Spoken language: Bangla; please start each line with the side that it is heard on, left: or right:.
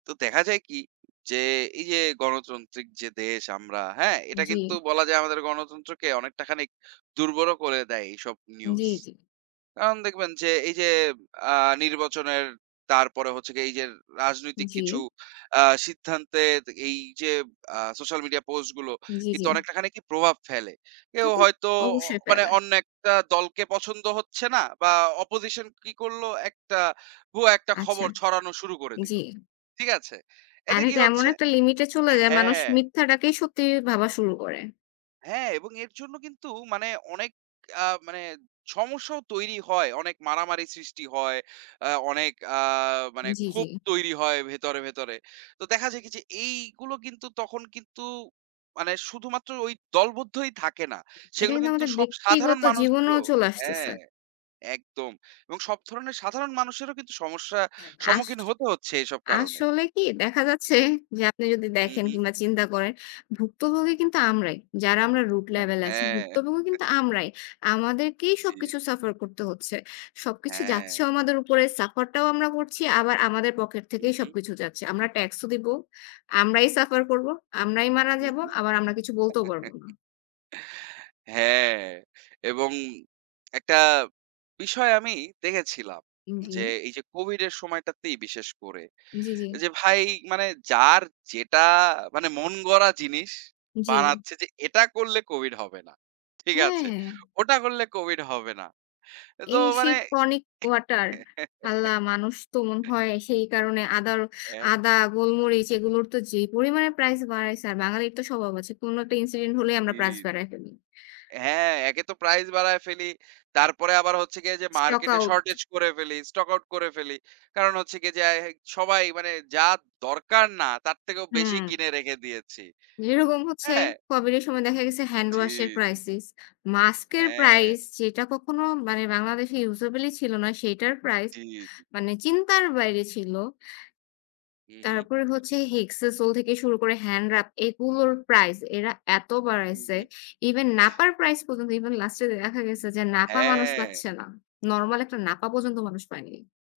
right: তো দেখা যায় কি? যে এই যে গণতান্ত্রিক যে দেশ আমরা হ্যাঁ? এটা
left: জ্বী।
right: কিন্তু বলা যায় আমাদের গণতন্ত্রকে অনেকটা খানিক দুর্বলও করে দেয় এইসব নিউজ।
left: জ্বী, জ্বী।
right: কারণ দেখবেন যে এই যে আ নির্বাচনের তারপরে হচ্ছে গে এই যে রাজনৈতিক কিছু
left: জি।
right: আ সিদ্ধান্তের এই যে আ সোশ্যাল মিডিয়া পোস্ট গুলো,
left: জ্বী,
right: কিন্তু
left: জ্বী।
right: অনেকটা খানিকই প্রভাব ফেলে।
left: তা
right: কেউ
left: তো
right: হয়তো অ
left: অবশ্যই
right: মানে
left: পেলায়
right: অন্য একটা দলকে পছন্দ হচ্ছে না বা opposition কি করলো? একটা ভুয়া একটা
left: আচ্ছা
right: খবর ছড়ানো শুরু করে
left: জ্বী।
right: দিল, ঠিক আছে? এতে
left: আর
right: কি
left: এটা এমন
right: হচ্ছে
left: একটা লিমিট এ চলে যায় মানুষ
right: হ্যাঁ।
left: মিথ্যাটাকেই সত্যি ভাবা শুরু করে।
right: হ্যাঁ, এবং এর জন্য কিন্তু মানে অনেক আ মানে সমস্যাও তৈরি হয়। অনেক মারামারি সৃষ্টি হয়, অ্যা অনেক আ মানে
left: জ্বী, জ্বী।
right: ক্ষোভ তৈরি হয় ভেতরে, ভেতরে। তো দেখা যায় কি যে এইগুলো কিন্তু তখন কিন্তু মানে শুধুমাত্র ওই দলবদ্ধই থাকে না।
left: এটা
right: সেগুলো
left: কিন্তু
right: কিন্তু
left: আমাদের
right: সব সাধারণ
left: ব্যক্তিগত জীবনেও
right: মানুষদেরও
left: চলে আসতেছে।
right: হ্যাঁ একদম। এবং সব ধরণের সাধারণ মানুষেরও কিন্তু সমস্যা
left: আস
right: সম্মুখীন হতে হচ্ছে এসব কারণে।
left: আসলে কি দেখা যাচ্ছে যে আপনি যদি
right: হু,
left: দেখেন
right: হু।
left: কিংবা চিন্তা করেন, ভুক্তভোগী কিন্তু আমরাই। যারা আমরা root
right: হ্যাঁ,
left: level এ আছি,
right: হ্যাঁ।
left: ভুক্তভোগী কিন্তু আমরাই। আমাদেরকেই
right: জি, জি।
left: সবকিছু suffer করতে হচ্ছে। সবকিছু
right: হ্যাঁ।
left: যাচ্ছেও আমাদের উপরে, suffer টাও আমরা করছি, আবার আমাদের পকেট
right: হু,
left: থেকেই
right: হু।
left: সবকিছু যাচ্ছে। আমরা ট্যাক্স ও দিবো, আমরাই suffer করব, আমরাই মারা
right: হু,
left: যাব,
right: হু।
left: আবার আমরা কিছু বলতেও পারব না।
right: হ্যাঁ, এবং একটা বিষয় আমি দেখেছিলাম যে
left: জি।
right: এই যে COVID এর সময়টাতেই বিশেষ করে।
left: জ্বী, জ্বী।
right: এ যে ভাই মানে যার যেটা মানে মন গড়া জিনিস
left: জ্বী।
right: বানাচ্ছে, যে এটা করলে COVID হবে না, ঠিক
left: হ্যাঁ,
right: আছে?
left: হ্যাঁ।
right: ওটা করলে COVID হবে না। তো
left: এই সেই
right: মানে
left: টনিক ওয়াটার? আল্লাহ, মানুষ তো মনে হয় সেই কারণে আদার
right: অ্যা
left: আদা, গোলমরিচ এগুলোর তো যেই পরিমাণে প্রাইস বাড়ায়ছে। আর বাঙালির তো স্বভাব আছে। কোন একটা incident হলেই আমরা
right: জ্বী,
left: প্রাইস
right: জ্বী।
left: বাড়ায়ে ফেলি।
right: হ্যাঁ, একে তো প্রাইস বাড়ায় ফেলি। তারপরে আবার হচ্ছে গিয়ে এইযে
left: stock
right: মার্কেট এ
left: out
right: শর্টেজ করে ফেলি, স্টক আউট করে ফেলি। কারণ হচ্ছে গিয়ে যা অ্যা সবাই মানে যা দরকার না তার থেকেও বেশি
left: হুম।
right: কিনে রেখে দিয়েছি।
left: যেরকম হচ্ছে,
right: হ্যাঁ।
left: COVID এর সময় দেখা গেছে হ্যান্ড
right: জি,
left: ওয়াশ এর
right: জি।
left: crisis মাস্ক এর
right: হ্যাঁ।
left: প্রাইস যেটা কখনো মানে বাংলাদেশে usable ই ছিল না সেইটার প্রাইস,
right: জ্বী, জ্বী।
left: মানে চিন্তার বাইরে ছিল।
right: হু, হু।
left: তারপরে হচ্ছে হেক্সাসোল থেকে শুরু করে হ্যান্ড রাব এগুলোর প্রাইস, এরা এত
right: হু,
left: বাড়াইছে!
right: হু।
left: ইভেন নাপার প্রাইস পর্যন্ত ইভেন লাস্ট এ দেখা গেছে যে নাপা মানুষ
right: হ্যাঁ।
left: পাচ্ছে না। নরমাল একটা নাপা পর্যন্ত মানুষ পায়নি।